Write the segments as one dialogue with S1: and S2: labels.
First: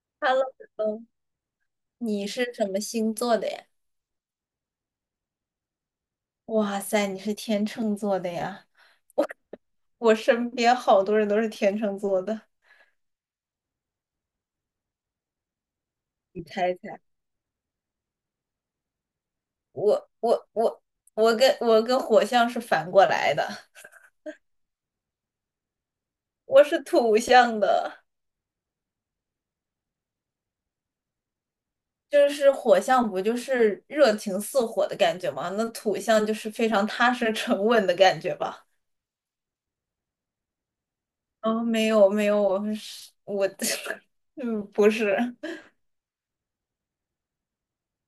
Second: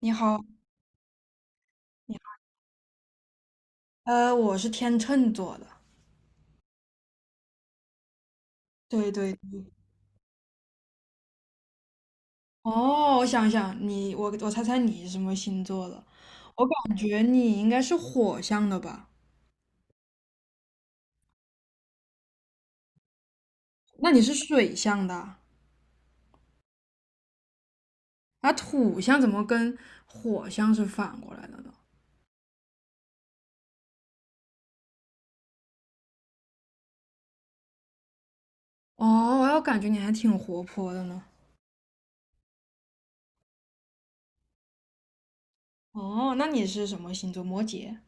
S1: 你好，
S2: Hello，嗯
S1: 你
S2: 你
S1: 好，
S2: 是什么星座的呀？
S1: 我是天秤座的，
S2: 哇塞，你是天秤座的呀！
S1: 对对。
S2: 我身边好多人都是天秤座的，
S1: 哦，我想想，我猜猜你是什么星座的？
S2: 你
S1: 我
S2: 猜一
S1: 感
S2: 猜？
S1: 觉你应该是火象的吧？
S2: 我我我我跟火象是反过来的，
S1: 那你是水象的啊，
S2: 我是土象的，
S1: 那土象怎么跟火象是反过来的呢？
S2: 就是火象不就是热情似火的感觉吗？那土象就是非常踏实沉稳的感觉吧？
S1: 哦，我感觉你还挺活泼的呢。
S2: 哦，没有没有，我是我，嗯，不是。
S1: 哦，那你是什么星座？摩羯？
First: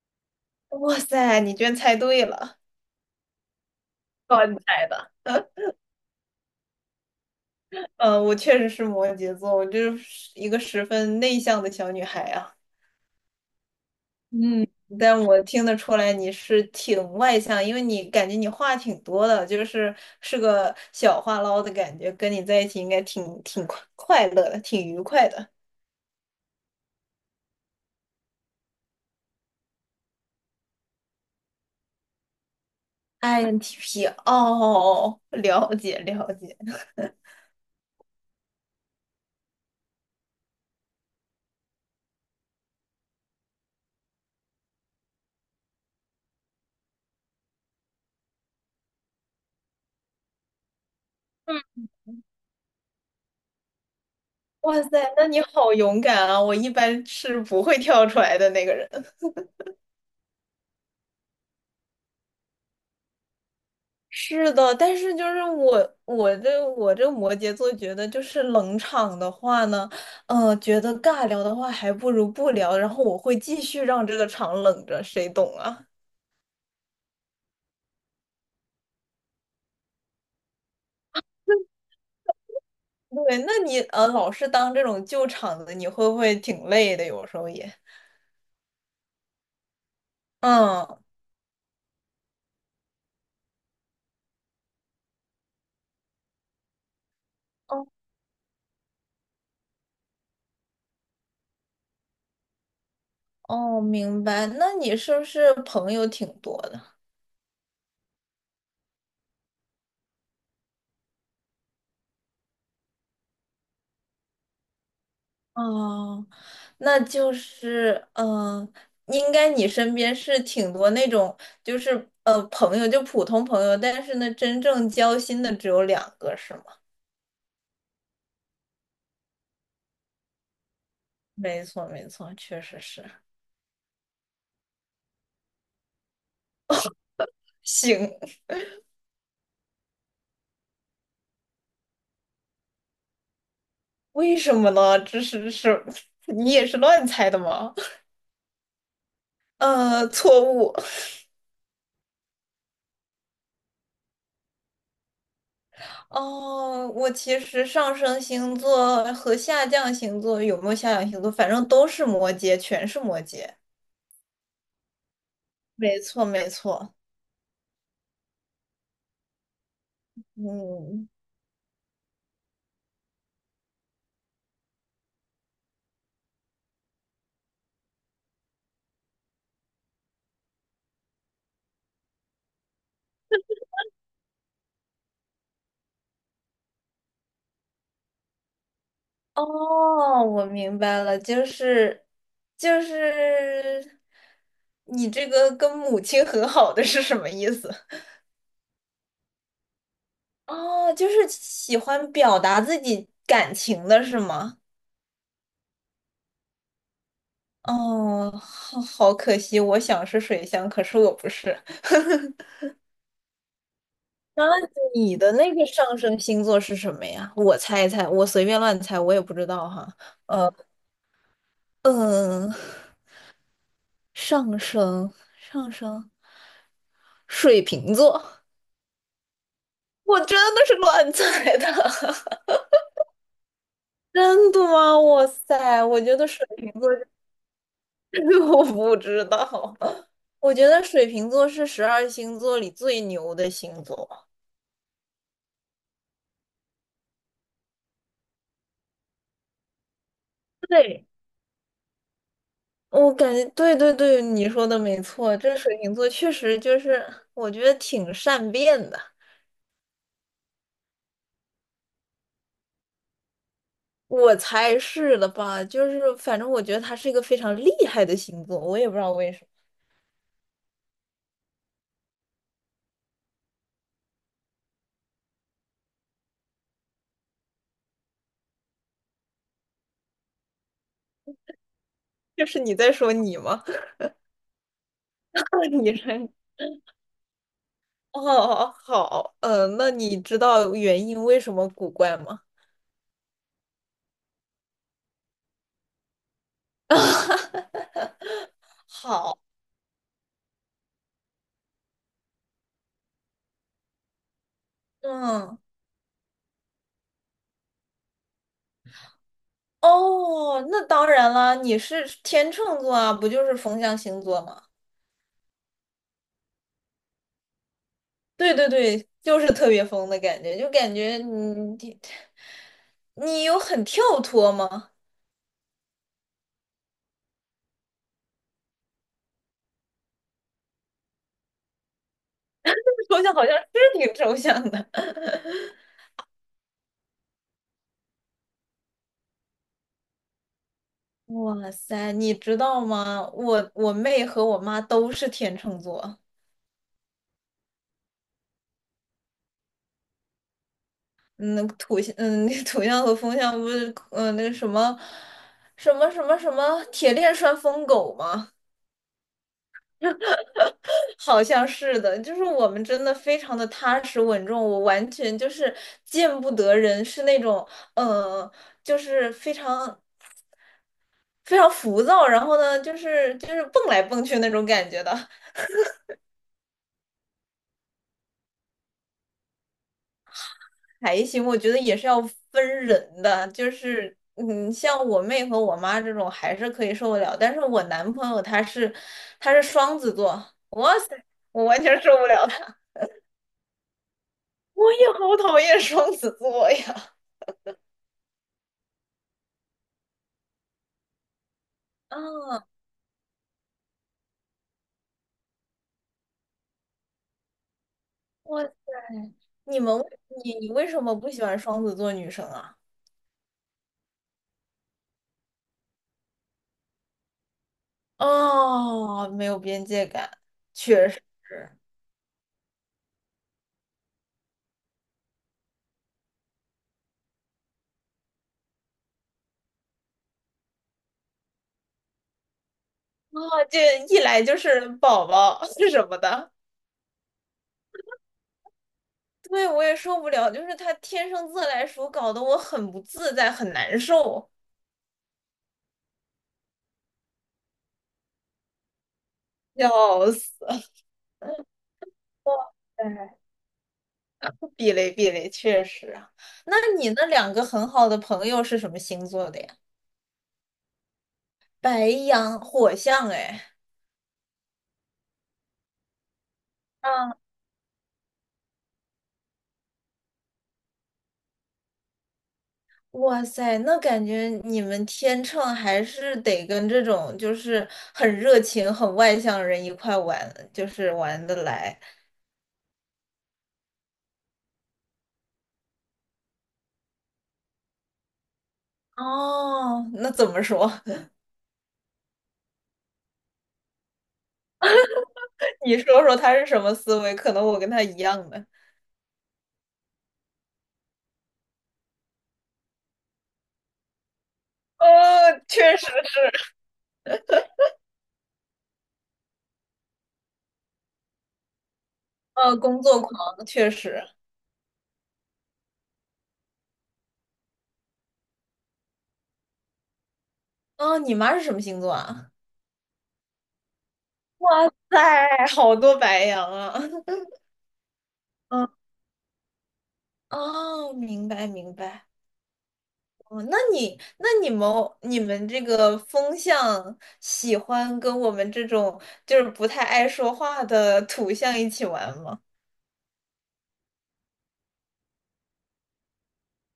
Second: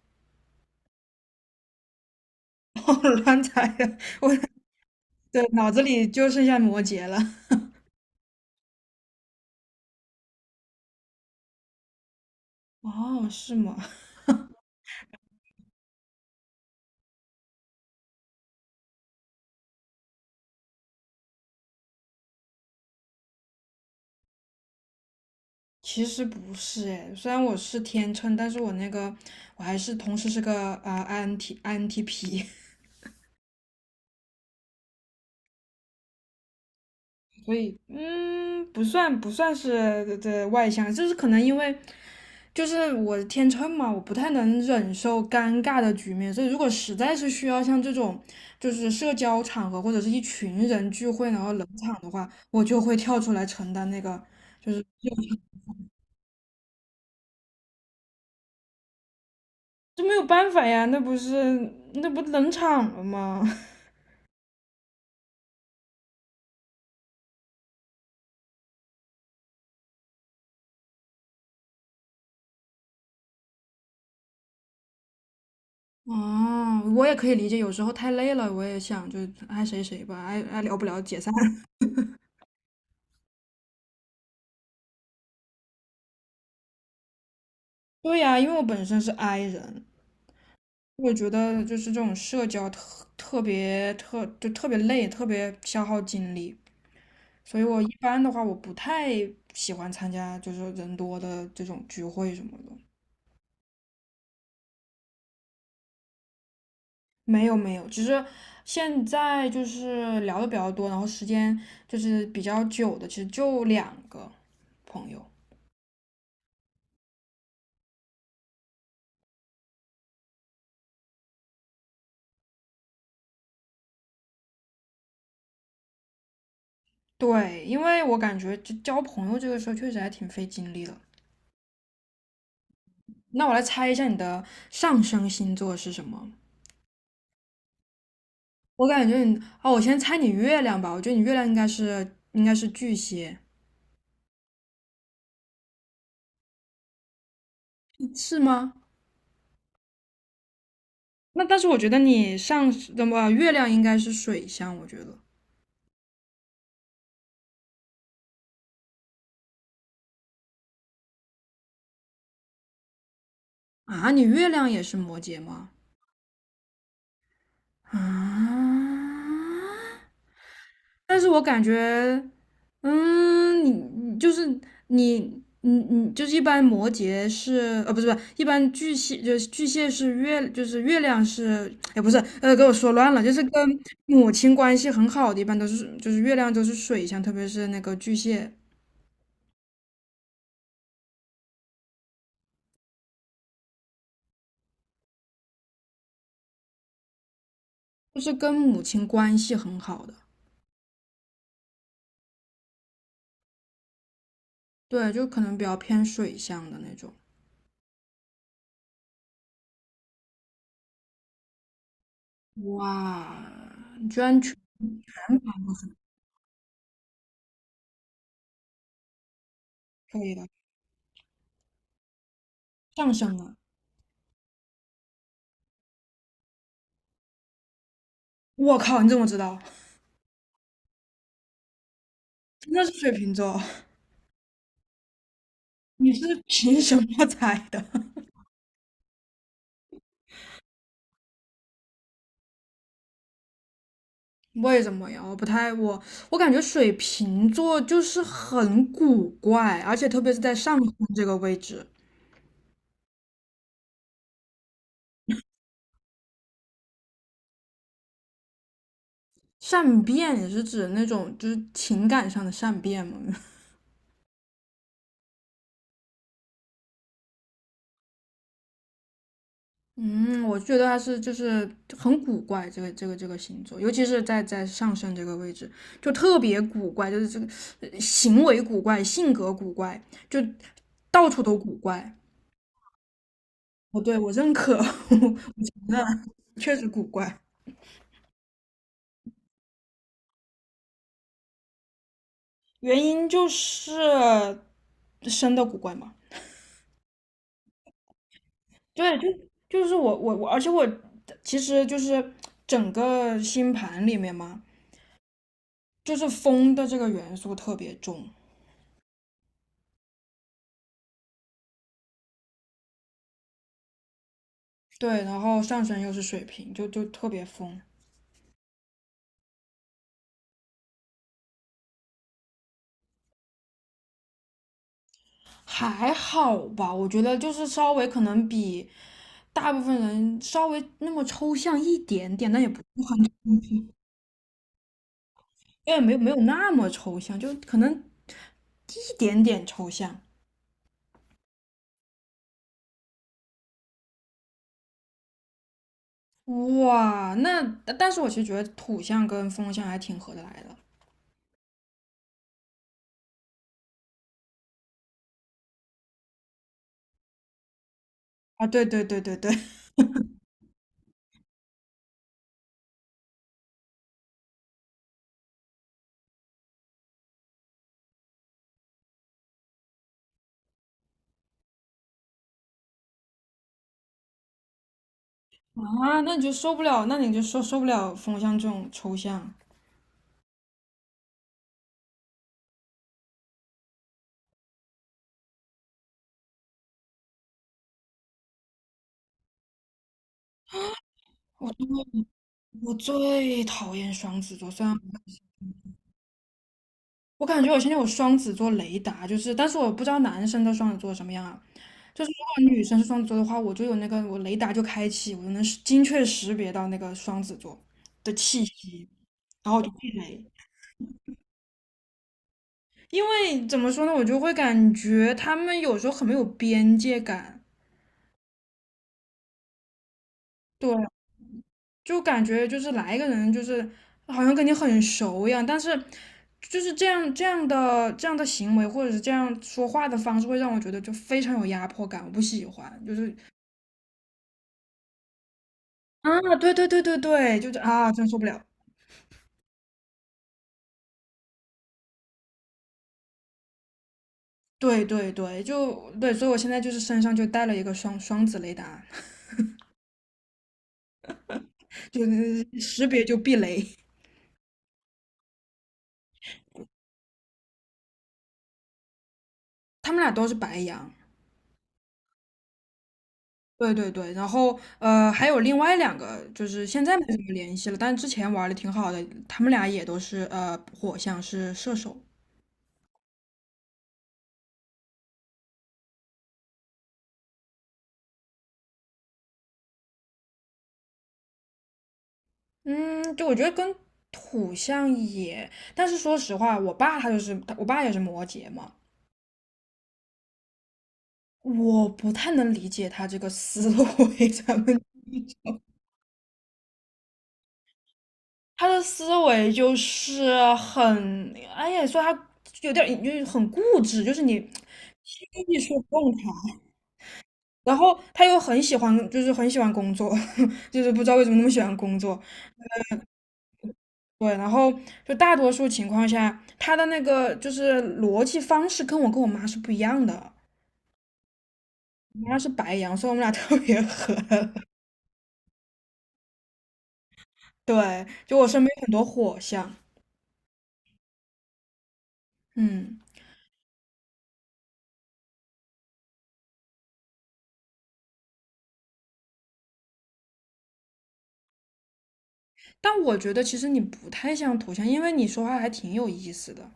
S2: 哇塞，你居然猜对了，
S1: 我乱猜的，我
S2: 靠你猜的。
S1: 的脑子里就剩下摩羯了。
S2: 嗯，我确实是摩羯座，我就是一个十分内向的小女孩啊。
S1: 哦，是吗？
S2: 嗯，但我听得出来你是挺外向，因为你感觉你话挺多的，就是是个小话唠的感觉，跟你在一起应该挺快乐的，挺愉快的。
S1: 其实不是哎，虽然我是天秤，但是我那个我还是同时是个INT INTP，
S2: INTP 哦，了解了解。
S1: 所以不算是的外向，就是可能因为就是我天秤嘛，我不太能忍受尴尬的局面，所以如果实在是需要像这种就是社交场合或者是一群人聚会然后冷场的话，我就会跳出来承担那个，
S2: 哇塞，那你好勇敢啊！我一般是不会跳出来的那个人。
S1: 这没有办法呀，那不冷场了吗？
S2: 是的，但是就是我这摩羯座觉得就是冷场的话呢，觉得尬聊的话还不如不聊，然后我会继续让这个场冷着，谁懂啊？
S1: 哦，我也可以理解，有时候太累了，我也想就爱谁谁吧，爱聊不聊解散。
S2: 对，那你老是当这种救场的，你会不会挺累的？有时候也，
S1: 对呀，因为我本身是 I 人，
S2: 嗯，
S1: 我觉得就是这种社交特别累，特别消耗精力，所以我
S2: 哦
S1: 一般的话我不太喜欢参加就是人多的这种聚会什么的。
S2: 哦，明白。那你是不是朋友挺多的？
S1: 没有没有，只是现在就是聊的比较多，然后时间就是比较久的，其实就两个朋友。
S2: 哦，那就是，应该你身边是挺多那种，就是朋友就普通朋友，但是呢，真正交心的只有两个，是吗？
S1: 对，因为我感觉就交朋友这个事儿确实还挺费精力的。
S2: 没错，没错，确实是
S1: 那我来猜一下你的上升星座是什么？
S2: 行，
S1: 我感觉你，哦，我先猜你月亮吧。我觉得你月亮应该是巨蟹，
S2: 为什么呢？这是是，你也是乱猜的吗？
S1: 嗯是吗？
S2: 错误。
S1: 那但是我觉得你上那么月亮应该是水象，我觉得
S2: 哦，我其实上升星座和下降星座有没有下降星座，反正都是摩羯，全是摩羯。
S1: 啊，你月亮也是摩羯吗？
S2: 没错，没错。
S1: 啊，
S2: 嗯，
S1: 但是我感觉你就是你你就是一般摩羯是不是一般巨蟹就是巨蟹是月就是月亮是哎不是给我说乱了，就是跟母亲关系很好的一般都是就是月亮都是水象，特别是那个巨蟹
S2: 哦，我明白了，就是就是你这个跟母亲和好的是什么意思？
S1: 就是跟母亲关系很好的。
S2: 哦，就是喜欢表达自己感情的是吗？
S1: 对，就可能比较偏水象的那种。
S2: 哦，好，好可惜，我想是水象，可是我不是。
S1: 哇，你居然
S2: 那
S1: 全
S2: 你的那个上升星座是什么呀？我猜一猜，我随便乱猜，我也不知道哈。
S1: 可以了，
S2: 嗯，
S1: 上升了，
S2: 上升，上升，水瓶座。
S1: 我靠你怎么知道
S2: 我真的是乱猜的，
S1: 那是水瓶座。
S2: 真的吗？哇塞，我
S1: 你
S2: 觉得
S1: 是
S2: 水瓶
S1: 凭
S2: 座
S1: 什么猜的？
S2: 是 我不知道，我觉得水瓶座是十二星座里最牛的星座。
S1: 为什么呀？我不太我我感觉水瓶座就是很古怪，而且特别是在上升
S2: 对，
S1: 这个位置，
S2: 我感觉对对对，你说的没错，这水瓶座确实就是我觉得挺善变的，
S1: 善变也是指那种就是情感上的善变嘛。
S2: 我猜是的吧？就是反正我觉得他是一个非常厉害的星座，我也不知道为什么。
S1: 嗯，我觉得他是就是很古怪，这个星座，尤其是在上升这个位置，就特别古怪，就是这个行为古怪，性格古怪，就到处都古怪。
S2: 这是你在说你吗？
S1: 哦，对，我认可，我承
S2: 你
S1: 认，
S2: 是
S1: 确实古怪。
S2: 哦，好，嗯，那你知道原因为什么古怪吗？
S1: 原因就是生的古怪嘛。对，就
S2: 好，
S1: 就是我，而且我其实就是整个星盘里面嘛，
S2: 嗯，
S1: 就是风的这个元素特别重。
S2: 哦，那当然了，你是天秤座啊，不就是风象星座吗？
S1: 对，然后上升又是水瓶，就特别疯，
S2: 对对对，就是特别疯的感觉，就感觉你你有很跳脱吗？
S1: 还好吧？我觉得就是稍微可能比大部分人稍微那么抽象一点点，但也不是 很，
S2: 抽象好像是挺抽象的。
S1: 因为没有没有那么抽象，就可能一点点抽象。
S2: 哇塞，你知道吗？我妹和我妈都是天秤座。
S1: 哇，那但是我其实觉得土象跟风象还挺合得来的
S2: 嗯，土象，嗯，那土象和风象不是，嗯，那个什么，什么铁链拴疯狗吗？
S1: 啊，对对对对对，
S2: 好像是的，就是我们真的非常的踏实稳重，我完全就是见不得人，是那种，嗯，就是非常非常浮躁，然后呢，就是蹦来蹦去那种感觉的。
S1: 啊，那你就受不了，那你就受不了风象这种抽象。
S2: 还行，我觉得也是要分人的，就是嗯，像我妹和我妈这种还是可以受得了，但是我男朋友他是双子座，我完全
S1: 我
S2: 受不了他，
S1: 我最讨厌双子座，虽
S2: 我
S1: 然
S2: 也好讨厌双子座呀。
S1: 我感觉我现在有双子座雷达，就是，但是我不知道男生的双子座什么样啊。就是
S2: 啊，
S1: 如果女生是双子座的话，我就有那个我雷达就开启，我就能识精确识别到那个双子座的气
S2: 我
S1: 息，然后
S2: 你
S1: 我就
S2: 们为
S1: 避雷。
S2: 你你为什么不喜欢双子座女生啊？
S1: 因为怎么说呢，我就会感觉他们有时候很没有边界感，
S2: 哦，没有边界感，
S1: 对，
S2: 确实。
S1: 就感觉就是来一个人就是好像跟你很熟一样，但是就是这样的行为或者是这样说话的方式，会让我觉得就非常有压迫感，我不喜欢，就是
S2: 哦，这一来就是宝宝 是什么
S1: 啊，
S2: 的，
S1: 对对对对对，就是啊，真受不了。
S2: 对，我也受不了，就是他天生自来熟，搞得我很不自在，很难受，
S1: 对对对，就对，所以我现在就是身上就带了一个双子雷达，
S2: 笑死。
S1: 就是识别就
S2: 哎，
S1: 避雷。
S2: 避雷避雷，确实啊。那你那两个很好的朋友是什么星座的呀？
S1: 他们俩都是白羊，
S2: 白羊、火象，哎，
S1: 对对对，然后还有另外两个，就是现在没
S2: 啊，
S1: 什么联系了，但之前玩的挺好的，他们俩也都是火象是射手，
S2: 哇塞，那感觉你们天秤还是得跟这种就是很热情、很外向的人一块玩，就是玩得来。
S1: 嗯，就我觉得跟土象也，但是说实话，我爸也是摩羯嘛，
S2: 哦，那怎么说？
S1: 我不太能理解他这个思维，咱们
S2: 你说说他是什么思维？可能我跟他一样的。
S1: 他的思维就是很，哎呀，说他有点儿就是很固执，就是你
S2: 哦，
S1: 轻易
S2: 确
S1: 说
S2: 实，
S1: 不动他。然后他又很喜欢，就是很喜欢工作，就是不知道为什么那么喜欢工作。
S2: 工作狂，确实。
S1: 对，然后就大多数情况下，他的那个就是逻辑方式跟我妈是不一样的。
S2: 哦，你妈是什么星座
S1: 我
S2: 啊？
S1: 妈是白羊，所以我们俩 特别合。
S2: 哎，好多白羊啊。
S1: 对，就我 身
S2: 嗯，
S1: 边有很多火象，
S2: 哦，明白明白。
S1: 嗯，
S2: 哦，那你们你们这个风象喜欢跟我们这种就是不太爱说话的土象一起玩吗？
S1: 但我觉得其实你不太像土象，因为你说话还挺有意思的。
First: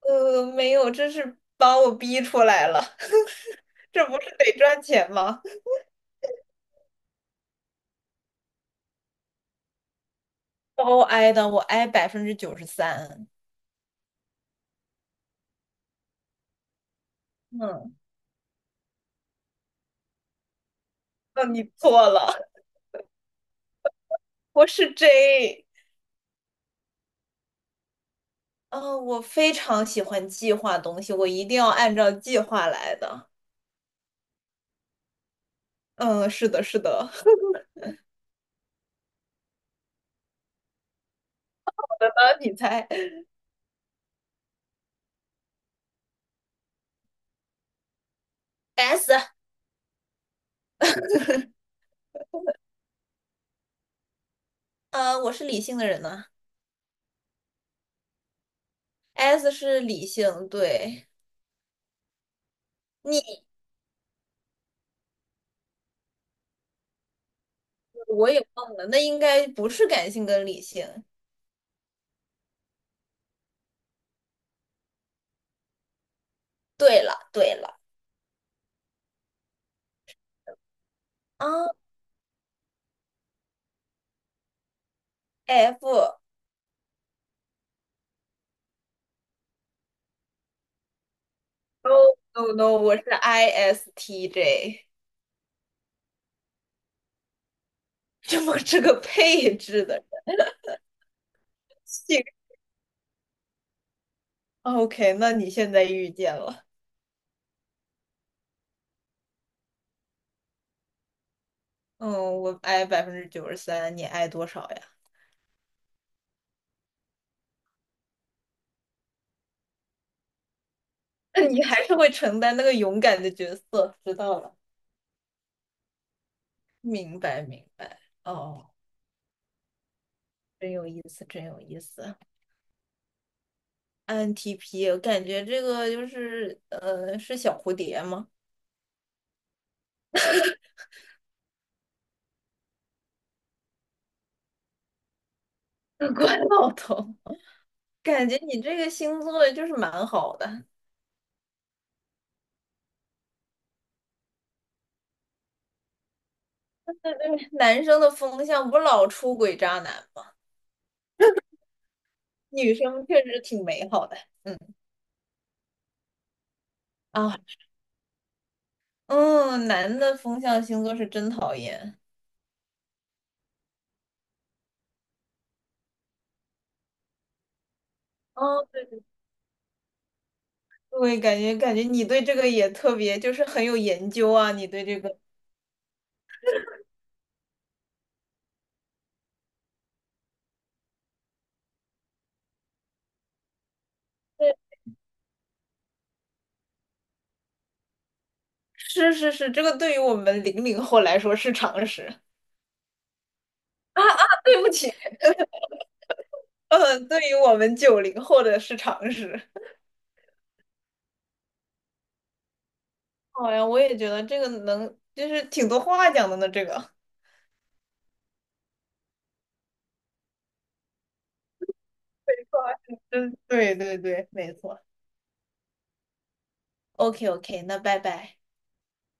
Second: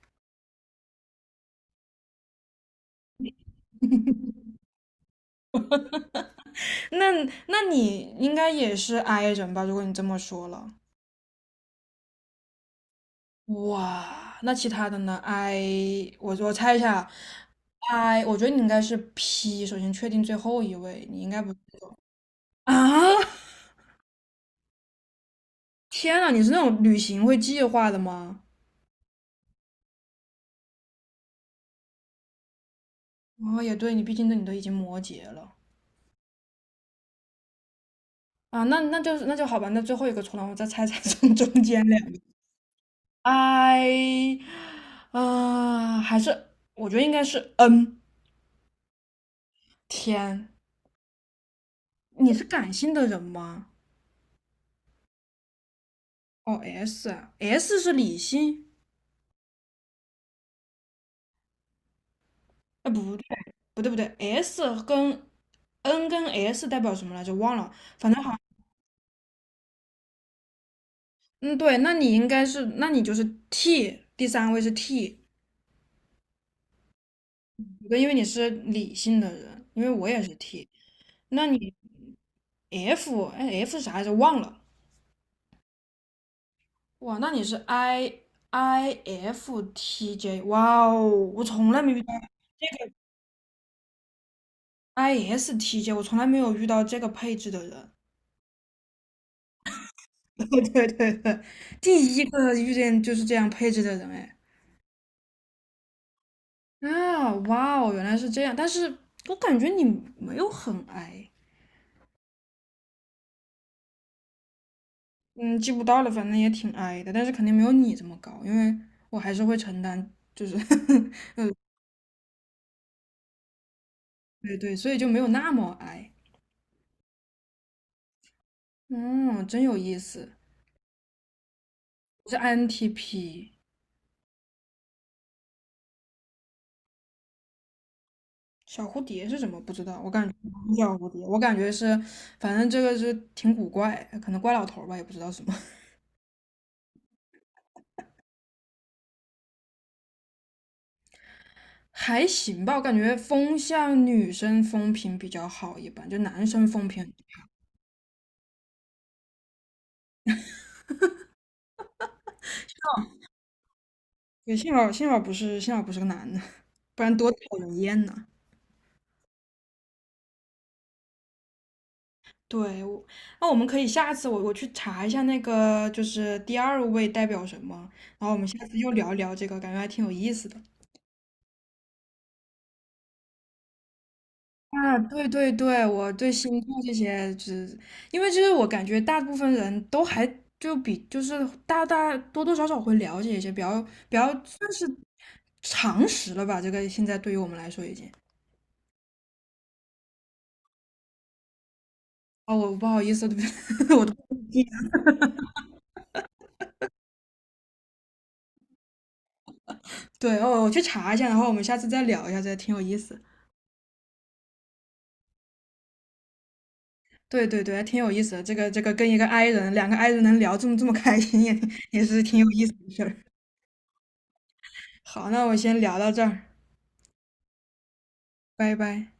S2: 没有，这是把我逼出来了，这不是得赚钱吗？
S1: 那那你应该也是 I 人吧？如果你这么说了，
S2: 包挨的，我挨百分之九十三。
S1: 哇，那其他的呢？I，我猜一下啊
S2: 嗯，
S1: ，I，我觉得你应该是 P，首先确定最后一位，你应该
S2: 那
S1: 不是
S2: 你错了，
S1: 啊？
S2: 我是 J。
S1: 天呐，你是那种旅行会计划的吗？
S2: 嗯，我非常喜欢计划东西，我一定要按照计划来的。
S1: 哦，也对，你都已经摩羯了
S2: 嗯，是的，是的。
S1: 啊，那那就是那就好吧，那最后一个出来，我再猜猜中 中间两个
S2: 你猜
S1: ，I，啊、还是我觉得应该是 N。
S2: S？
S1: 天，你是感性的人吗？
S2: 我是理性的人呢、
S1: 哦S，S 是理性。
S2: S 是理性，对。
S1: 哎，不对，
S2: 你
S1: 不对，不对，S 跟 N 跟 S 代表什么来着？忘了，反正
S2: 我
S1: 好，
S2: 也忘了，那应该不是感性跟理性。
S1: 嗯，对，那你应该是，那你就是 T，第三位是 T，
S2: 对了，对了。
S1: 对因为你是理性的人，因为我也是 T，
S2: 啊
S1: 那你 F，哎，F 是啥来着？忘了，
S2: ，F？
S1: 哇，那你是 I I F T J，哇哦，我从来
S2: n
S1: 没
S2: o
S1: 遇到
S2: n o no，我是 ISTJ，
S1: I S T J，我从来没有遇到这个配置的人，
S2: 这么这个配置的人
S1: 对对对，第一
S2: 性。
S1: 个遇见就是这样配置的人，哎。
S2: OK，那你现在遇见了。
S1: 啊，哇哦，原来是这样，但是我感觉你没有很矮，
S2: 嗯，我 I 百分之九十三，你 I 多少呀？
S1: 嗯，记不到了，反正也挺矮的，但是肯定没有你这么高，因为我还是会承担，就是
S2: 那你还是会承担那个勇敢的角色，知道了，
S1: 对对，所以就没有那么矮。
S2: 明白明白。哦，
S1: 嗯，真有意思，
S2: 真有意思，真有意思。
S1: 我是 INTP。
S2: INTP，我感觉这个就是是小蝴蝶吗？
S1: 小蝴蝶是什么？不知道，我感觉不是小蝴蝶，我感觉是，反正这个是挺古怪，可能怪老头儿吧，也不知道什么，
S2: 关老头，感觉你这个星座就是蛮好的。
S1: 还行吧。我感觉风向女生风评比较好，一般就男生风评
S2: 男生的风向不老出轨渣男吗，女生确实挺美好的。
S1: 也
S2: 嗯
S1: 幸好不是个男的，不然多
S2: 啊，
S1: 讨人厌呐。
S2: 嗯，男的风象星座是真讨厌。
S1: 对，那我们可以下次我去查一下那个就是第二位代表什么，然后我们下
S2: 哦，
S1: 次
S2: 对
S1: 又
S2: 对，
S1: 聊一聊这个，感觉还挺有意思的。
S2: 对感觉你对这个也特别，就是很有研究啊，你对
S1: 啊，
S2: 这个。
S1: 对对对，我对星座这些，就是因为就是我感觉大部分人都还就是大多少少会了解一些，比较算是常识了吧。这个现在对于我们来说已经，
S2: 是是是，这个对于我们00后来说是常识，
S1: 哦，我不好意思，
S2: 啊
S1: 我的
S2: 啊，对不起，嗯，对于我们90后的是常识。
S1: 对哦，我去查一下，然后我们下次再聊一下，这挺有意思。
S2: 好呀，我也觉得这个能，就是挺多话讲的呢。这个，
S1: 对对对，还挺有意思的。这个跟一个 i 人，两个 i 人能聊这么开心，也是挺有意思的事儿。
S2: 嗯，对对对，没错。
S1: 好，那我先聊到这儿，
S2: OK OK，那拜拜。
S1: 拜拜。